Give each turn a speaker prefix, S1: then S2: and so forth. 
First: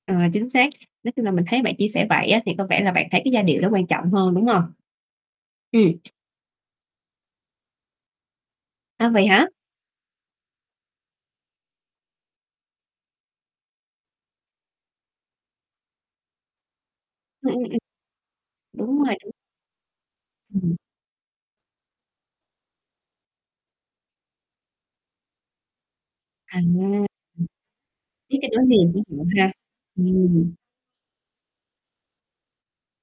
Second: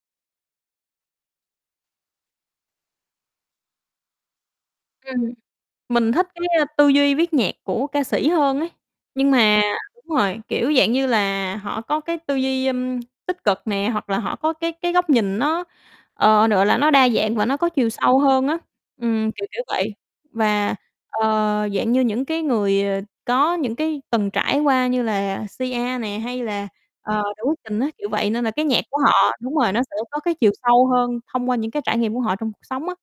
S1: Ờ, chính xác, nói chung là mình thấy bạn chia sẻ vậy á, thì có vẻ là bạn thấy cái giai điệu đó quan trọng hơn, đúng hông?
S2: Ừm,
S1: Ừm.
S2: mình thích cái tư duy viết nhạc của ca sĩ hơn ấy
S1: À, vậy
S2: nhưng
S1: hả?
S2: mà đúng rồi, kiểu dạng như là, họ có cái tư duy tích cực nè hoặc là họ có cái cái góc nhìn nó, ờ, gọi là, nó đa dạng và
S1: Ừm,
S2: nó
S1: ừm,
S2: có
S1: ừm.
S2: chiều sâu hơn á.
S1: Đúng rồi, đúng.
S2: Ừm, kiểu, kiểu vậy, và,
S1: Ừm.
S2: ờ, dạng như những cái người, ờ, có những cái từng trải qua như là Sia nè hay
S1: À.
S2: là,
S1: Ừm.
S2: ờ, Noo Phước Thịnh á, kiểu vậy,
S1: Viết
S2: nên là
S1: cái
S2: cái
S1: nỗi
S2: nhạc
S1: niềm,
S2: của
S1: ví dụ
S2: họ
S1: ha.
S2: đúng rồi, nó sẽ có cái chiều
S1: ừm.
S2: sâu hơn thông qua những cái trải nghiệm của họ trong cuộc sống á.